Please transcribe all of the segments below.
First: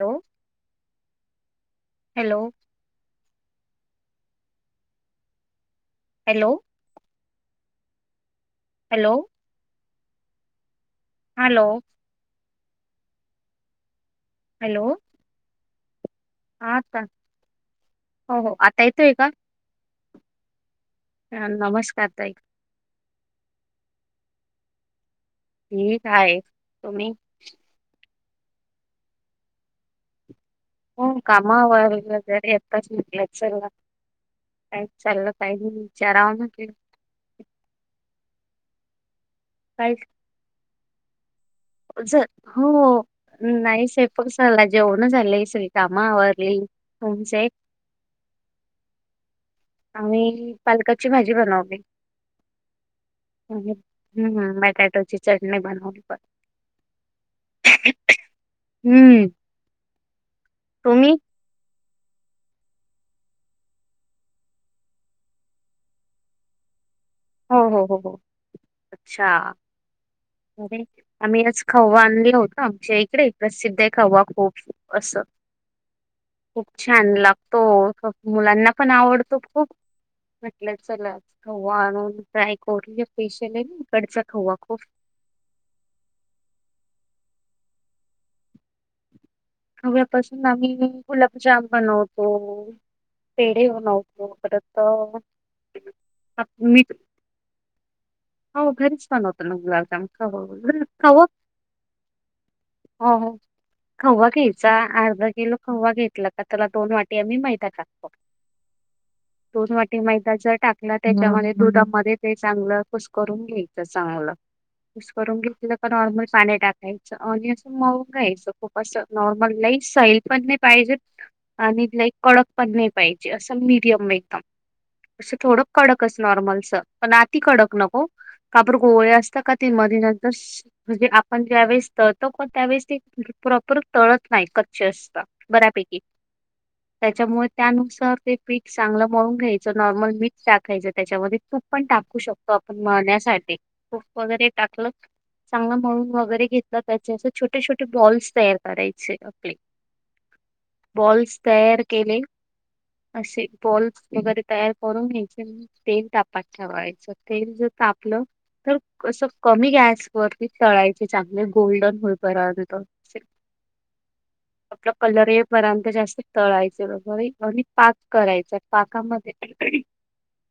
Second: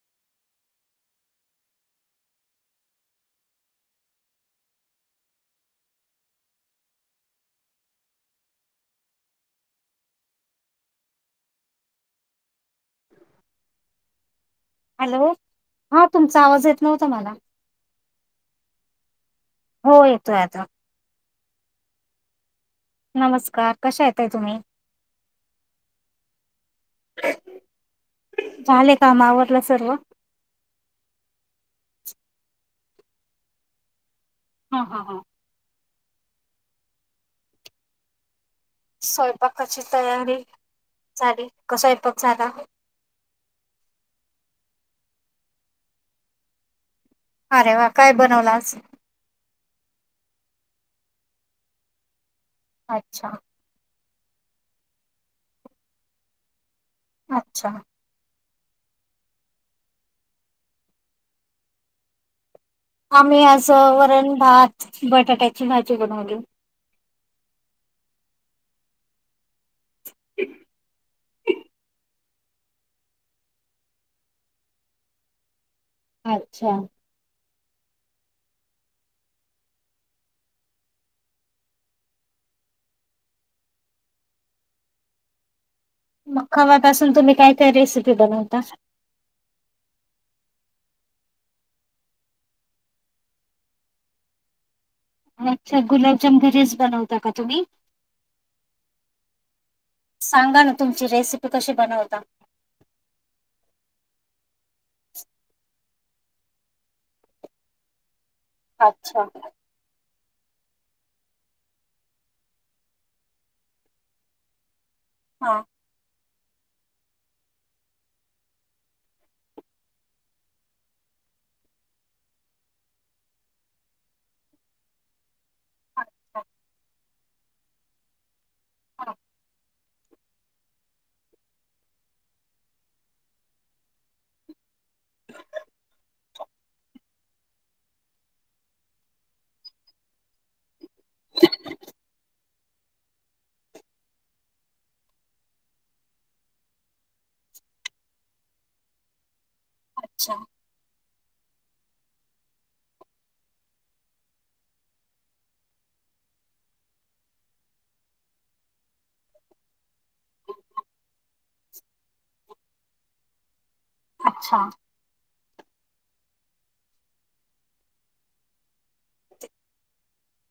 Hello hello! Hello! Hello! Hello! Hello! Hello! हा तुमचा आवाज हा येत आता नव्हता मला. हो हो आता येतोय का हो, येतोय आता. हा, नमस्कार! ताई. नमस्कार! कशा आहे ताई तुम्ही? ठीक आहे, तुम्ही? झाले काम आवरलं सर्व. हो काम आवरली [unintelligible] सर्व काय हा हा हा चालयं. काही विचाराव म्हटलं स्वयंपाकाची तयारी झाली. का? स्वयंपाक झ झाला हो नाही स्वयंपाक झाला, जेवणं झाली सगळी काम आवरली तुमचे? अरे वा! काय बनवला आज? आम्ही पालकाची भाजी बनवली. अच्छा! हम्म, बटाटो ची चटणी बनवली पण अच्छा! हम्म, तुम्ही? आम्ही असं वरण, भात, बटाट्याची भाजी बनवली. हो हो हो हो, अच्छा! अरे, आम्ही आज खवा आणले होते, आमच्या इकडे प्रसिद्ध आहे खवा खूप. असं खूप अच्छा छान लागतं. तो मुलांना पण आवडतो खूप म्हटलं चलाव आण ट्राय कर पेशियल आहे इकडचा हवा खूप मग खव्यापासून तुम्ही काय काय रेसिपी बनवता. खव्यापासून आम्ही गुलाबजाम बनवतो. पेढे बनवतो परत अच्छा गुलाबजाम आप- घरीच मीठ बनवता का तुम्ही हो घरीच पणव होत मगला सांगा ना तुमची रेसिपी कशी बनवता हो हो खऊ तचा अर्धा किलो खवा घेतला का त्याला दोन वाटी आम्ही मैदा टाकतो अच्छा दोन वाटी मैदा जर टाकला त्याच्यामध्ये दुधामध्ये ते चांगलं कुस करून घ्यायचं चांगलं यस करून हा घेतलं तर नॉर्मल पाणी टाकायचं आणि अस मऊ घ्यायचं खूप असं नॉर्मल लाईफ साईल पण नाही पाहिजे आणि लाई कडक पण नाही पाहिजे असं मीडियम एकदम असं थोडं कडकच नॉर्मलच पण आती कडक नको कापू गोळे असतात का ते मध न तर म्हणजे आपण ज्यावेेळेसतो कोण त्यावेेळेस ते प्रॉपर तळत नाही कच्चे असत बऱ्यापैकी त्याच्यामुळे त्यानुसार ते पीठ चांगलं मळून घ्यायचं नॉर्मल मीठ टाकायचं त्याच्यामध्ये तूप पण टाकू शकतो आपण मळण्यासाठीू वगैरे टाकलं चांगला म्हणून वगैरे घेतला त्याचे असे छोटे छोटे बॉल्स तयार करायचे आपले अच्छा बॉल्स तयार केले असे बॉल्स वगैरे तयार करून घ्यायचे म तेल तापात ठेवायचं तेल जर तापलं तर असं कमी गॅसवररती चळायचे चांगले गोल्डन होय बंतर अच्छा आप कलर ये पर्यंत जास्त तळायच बरोबर आणि पाक करायचा पाकामध्ये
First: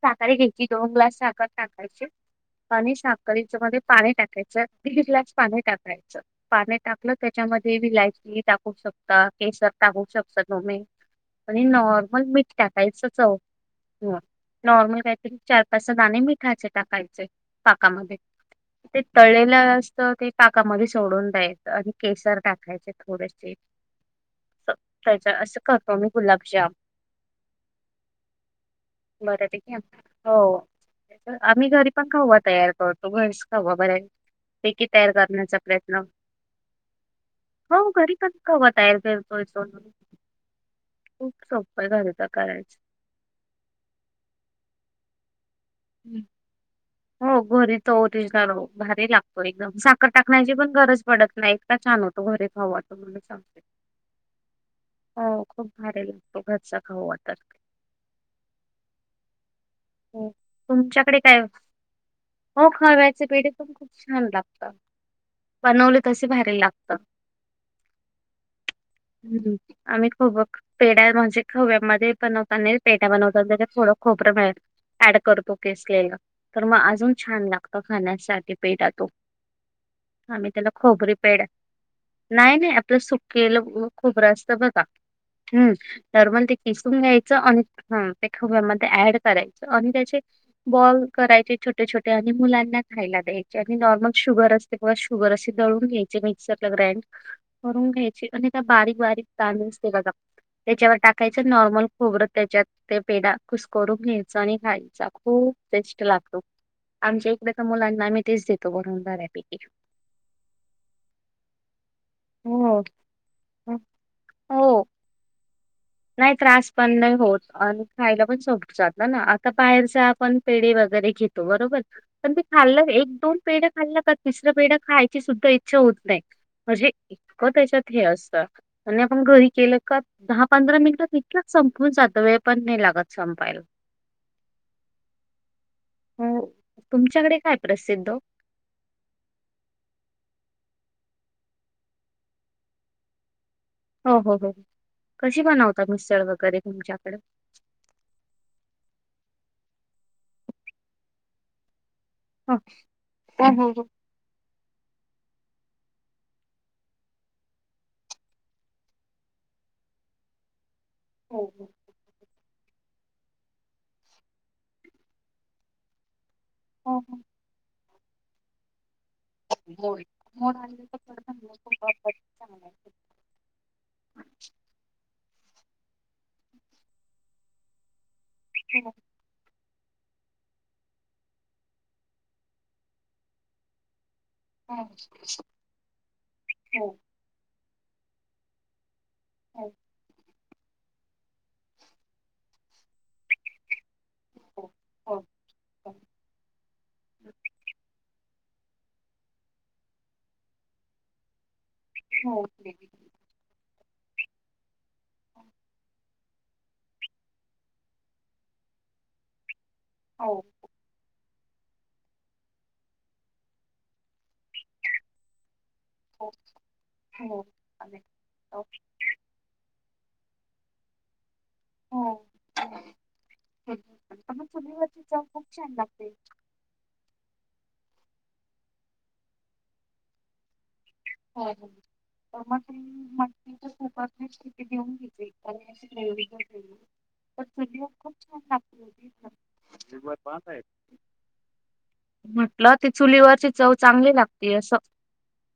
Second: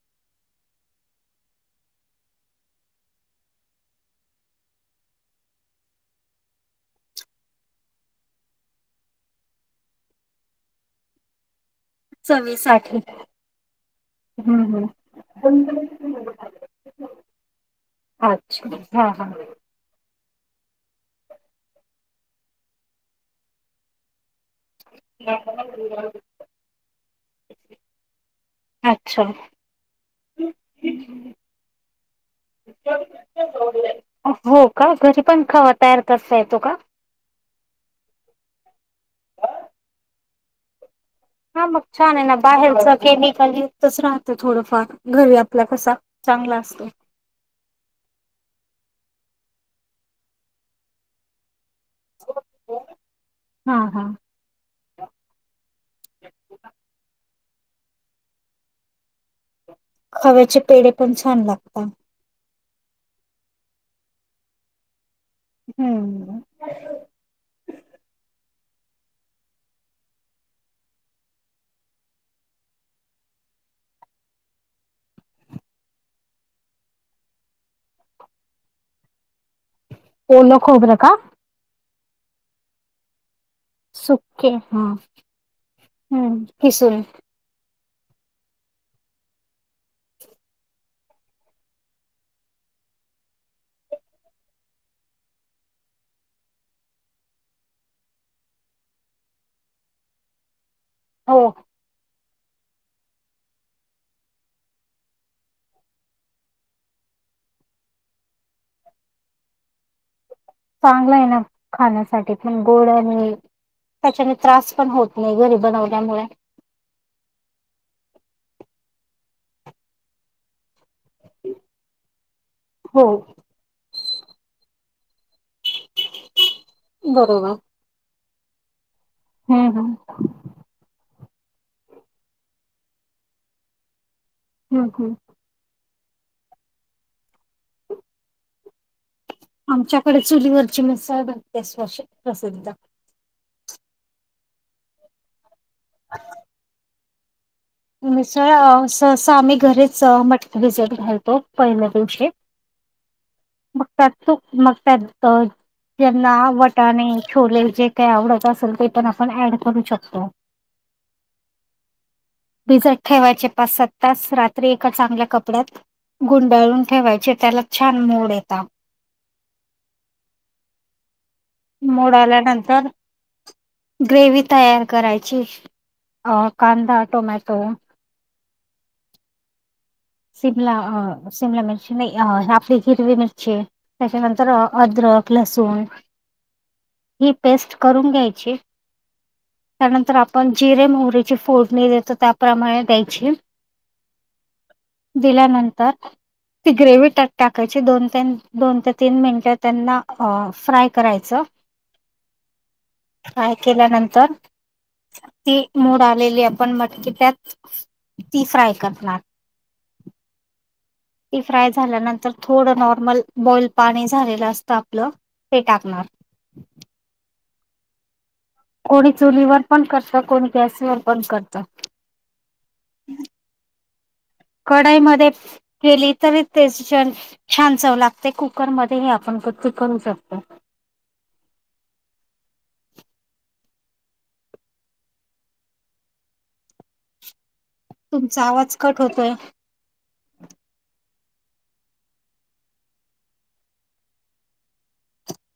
साखर घ्यायची दोन ग्लास साखर साकायची पाणी साफ करच्यामध्ये पाणी टाकायचं दीड ग्लास पाणी टाकायचं पाने टाकलं त्याच्यामध्ये विलायची टाकू शकता केसर टाकू शकता नोमे म्हण नॉ मग मीठ चवीसाठी टाकाईच चव ह हं, हं. नॉर्मल कायत चार पाचचा दाणे मिठाचे टाकायचे पाकामध्ये अच्छा ते हा हा तळेला ते पाकामध्ये सोडून द्यायचं आणि केसर टाकायचे थोडेसे त्याच्या असं करतो मी गुलाक्षा अच्छा हो आम्ही घरी पण खाऊत तयार करतो भैस खावा बर पैकीी तयार करण्याचा प्रयत्न क येतो का हो घरी कधकाव तयर फ तोय हा मग छान आहे ना बाहेरच केमिकल यच राहतं थोडंफार घर आपला कसा चांगला असतो हो घरी त तिलो भारी लागतो एकदम साखर टाकण्याची पण गरज पडत नाही छानतो घरी खावा तर मला सांगते हा हा हो खूप भारी लागतो घरचा खाऊ वा तर हो खव्याचे पेढ पण तुमच्याकडे काय छान लागतात हो खा व्याचे पेढ पण खूप छान लागत बनवले तसे हम्म भरयला लागत आम्ही खूघ पेड्या म्हणजे खव्यामध्ये बनवताना पेट्या बनवता थोडं खोबरं मिळल ऍड करतो केस केला तर मग अजून छान लागत खाण्यासाठी पेठ तो आम्ही ओलं त्याला खोबरं खोबरी का? पेड नाही नाही आपलं सुकेलं खूप सुके रस्त बघा हा हम्म नॉर्मल ते किसून घ्याय आणि ते खूपमध्ये ऍड करायचं आणि त्याचे बॉल करायचे छोटे छोटे आणि मुलांना खायला द्यायचे आणि नॉर्मल शुगर अस तेा शुगर असशी दळून घ्यायचे मिक्सरला ग्राइंड करून घ्यायचे अ का बारीक बारीक तांदू असते का त्याच्यावर टाक हो काहीच नॉर्मल खोबरत त्याच्यात ते पेडा कुसखोरून घ आणि खाळीचा खूप बेस्ट लागतो आमच्या एकदा तर मुलांना आमही तेच देतो बनवून बऱ्यापैकी चांगलं आहे ना खाण्यासाठी पण हो गोड आणि त्याच्या त्रास पण होत नाही घरी बनव नाहीयत रा पण नाही होत आणि खायला पण सोप जात ना ना आता बाहेरच्या आपण पेढ वगैरे घेतो बरोबर पण ते खाल्ल हो एक दोन पेढ्या खाल्ल का तिसर्या पेढ्या खायची सुद्धा इच्छा होत नाही म्हणजे इतकं बरोबर त्याच्यात हे असतं त्यांनी आपण घरी हम्म केलं हम्म का दहा पंधरा मिनिटात ततकच संपून जातं वेळ पण नाही लागत संपायला हम हम हो तुमच्याकडे काय प्रसिद्ध आमच्याकडे चुलीवरची मिसळ बघते स् प्रसिद्ध हो हो हो कशी बनवता मिसळ वगैरे तुमच्याकडे मिसळ ससं आम्ही घरीच मट विजिट घालतो पहिल्या दिवशी हा ह ह ह त्यातू मग त्यात त्यांना वटाणे छोले जे काही आवडत असेल ते पण आपण ऍड करू शकतो हो हो भिजत ठेवायचे पाच सात तास रात्री एका चांगल्या कपड्यात गुंडाळून हो, हो. ठेवायचे त्याला छान मोड येतात हो मूड आला नंतर ग्रेवी तयार करायची कांदा टोमॅटो ह शिमला अ शिमला मिर्ची नाही अ हली हिरवी मिर्ची त्याच्यानंतर अद्रक लसूण हो ही पेस्ट करून घ्यायची हो त्यानंतर आपण जिरे मोहरीची फोडणी देतो त्याप्रमाणे द्यायची हो हो हो दिल्यानंतर ती ग्रेवी टाकायची दोन तीन दोन ते तीन मिनिटं त्यांना फ्राय करायचं हो काय केल्यानंतर ती मूड आलेली आपण मटकी त्यात ती फ्राय करणार हो ती फ्राय झाल्यानंतर थोडं नॉर्मल बॉइल पाणी झालेलं असतं आपलं ते टाकणार हो हो कोणी चुलीवर पण करत कोणी गॅसवर पण करत हो. मग चुलीवरची चव खूप छान लागते तेच तर छान चव लागते कुकरमध्ये ही आपण ते करू शकतो हो तर मग त मच्या तूपातनेच किती देऊन घेत आणि प्ररी तुमचा आवाज कट होतोय [inaudible] म्हटलं ती चुलीवरची चव चांगली लागती असं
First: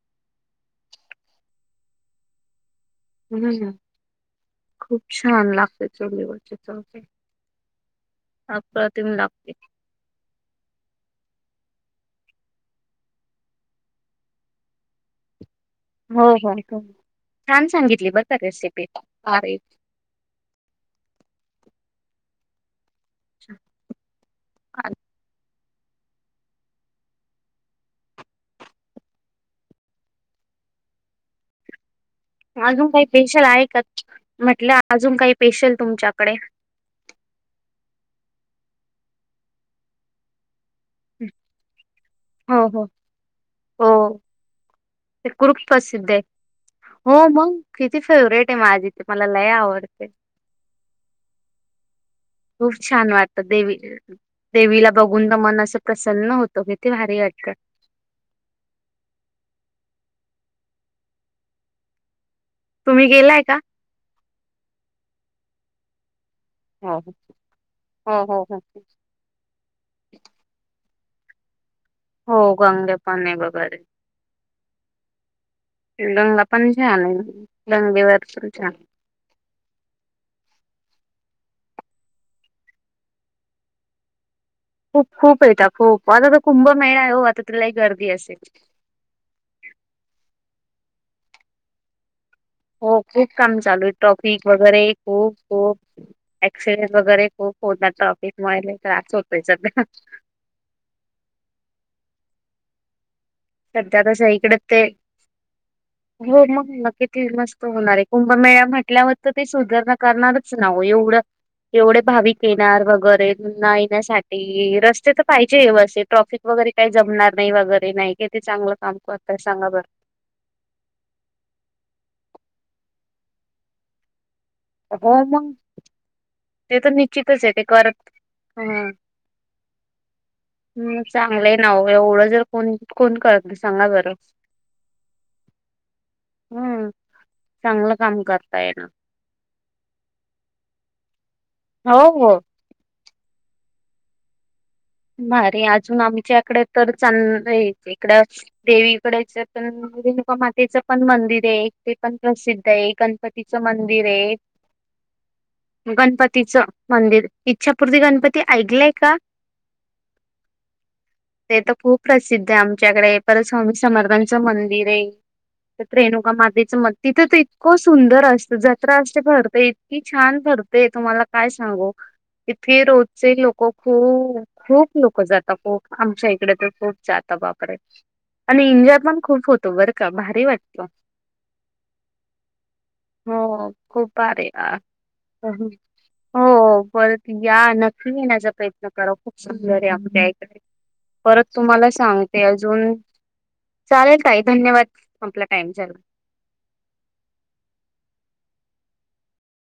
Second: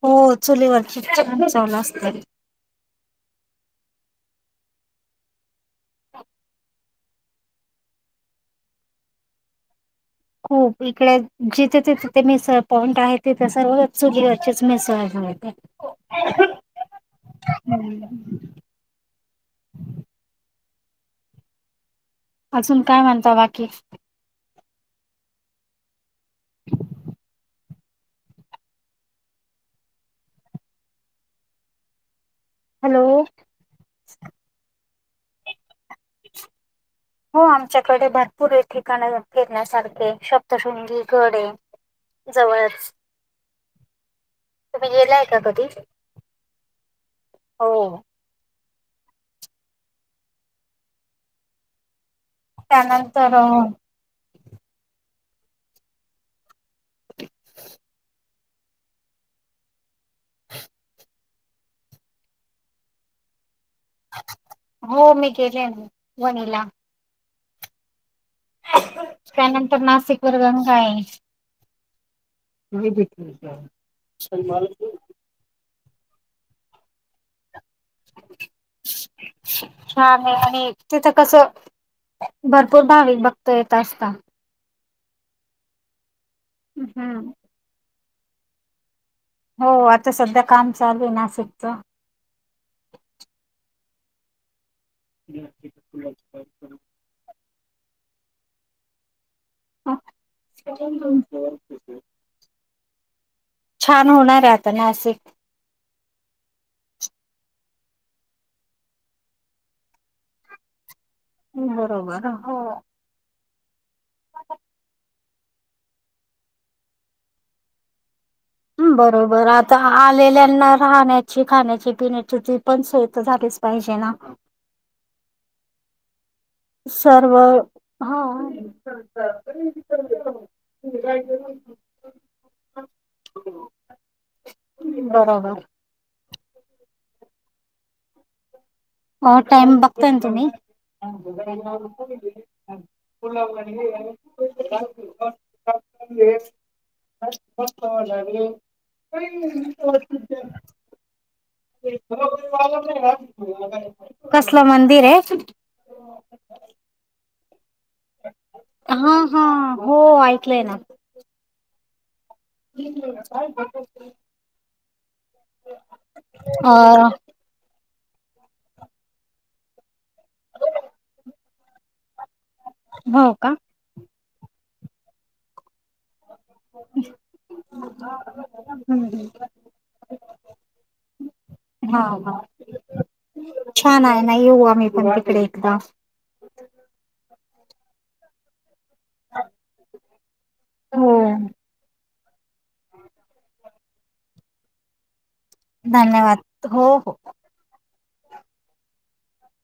हो चुलीवर छान चलं असत हम् खूप छान लागते चले गते च ह प्र तम लागते खूप इकडे जिथे तिथे ते मिसळ पॉइंट आहे तिथे सर्वच सुचेच मिसळ झा हो हो छान सांगितली बर का रेसिपी अजून काय म्हनतो बाकी अ अजून काही हॅलो स्पेशल आहे का म्हटलं अजून काही स्पेशल तुमच्याकडे हो आमच्याकडे भरपूर हे ठिकाण फिरण्यासारखे सप्तशृंगी घडे हो हो जवळच हो तुम्ही गेलाय ते का करुप कधी प्रसिद्ध आहे हो मग हो किती फेवरेट आहे माझी ते मला लय आवडते खूप छान वाटतं त्यानंतर देवी देवीला बघून ना मन असं प्रसन्न होतो किती भारी वाटत [inaudible] तुम्ही गेलाय का हो मी गेले वणीला ह हा हा ह त्यानंतर नाशिक वर गंगा आहे हो गंगे पाने वगैरे लंगा पण झान लंगेवर पण छान छान आहे आणि तिथं कस भरपूर भाविक भक्त येत असता खूप खूप येता खूप आता तर कुंभ मेळा ओ हम्म. आता तर लई गर्दी असेल हो आता सध्या काम चालू आहे नासिकच हो खूप काम चालू आहे ट्रॉफिक वगैरे ह अ‍ॅक्सिडेंट वगैरे खूप होतात ट्राफिकमुळे लई त्रास होतोय सध्या [inaudible] [unintelligible] सध्या छान कसय होणार आहे इकड आता ते नाशिक हो मग ना किती मस्त होणार आहे कुंभमेळा म्हटल्यावर तर ते सुधारणा करणारच ना हो एवढं एवढे बरोबर. भाविक येणार वगैरे न येण्यासाठी रस्ते तर पाहिजे ब असे ट्रॅफिक वगैरे काही जमणार नाही वगैरे नाही. कि चांगलं काम करताय सांगा बरं. लेल्यांना राहण्याची खाण्याची पिण्याची ती पण सोय तर झालीच पाहिजे ना. [inaudible] ते तर सर्व निश्चितच आहे ते करत हो [inaudible] हम! चांगलंय ना एवढं जर कोण कोण करत नाही सांगा बरं. बरोबर. हम्म! चांगलं काम करता ये ना. हो टाइम बघताय ना तुम्ही. हो हो [inaudible] भारी अजून आमच्याकडे तर चांलं इकड देवीकडच पण रेणुका मातेचं पण मंदिर आहे. ते पण प्रसिद्ध आहे गणपतीचं मंदिर आहे. कसलं मंदिर आहे? गणपतीचं मंदिर, इच्छापूर्ती गणपती ऐकलंय हा का? हा हो ऐकलंय ना. ते तर खूप प्रसिद्ध आहे आमच्याकडे परत स्वामी समर्थांचं मंदिर आहे. तर रेणुका मधेच मग अ तिथेच हो सुंदर असत जत्रा असते भरते इतकी छान भरतेय तुम्हाला काय सांगू इथे हो रोजचे का लोक खूप खूप लोक जातात खूप आमच्या इकडे तर खूप जाता बापरे आणि एन्जॉय हम्म पण हम्म खूप होतो बरं का भारी वाटत हा हा हो छान खूप आहे ना आारे येऊ आ आम्ही पण तिकडे एकदा हो परत या नक्की येण्याचा प्रयत्न करत खूप सुंदर आहे आपल्याकडे हो परत तुम्हाला सांग ते अजून चालेल ताई धन्यवाद. आपला टाइम झाला. धन्यवाद हो हो..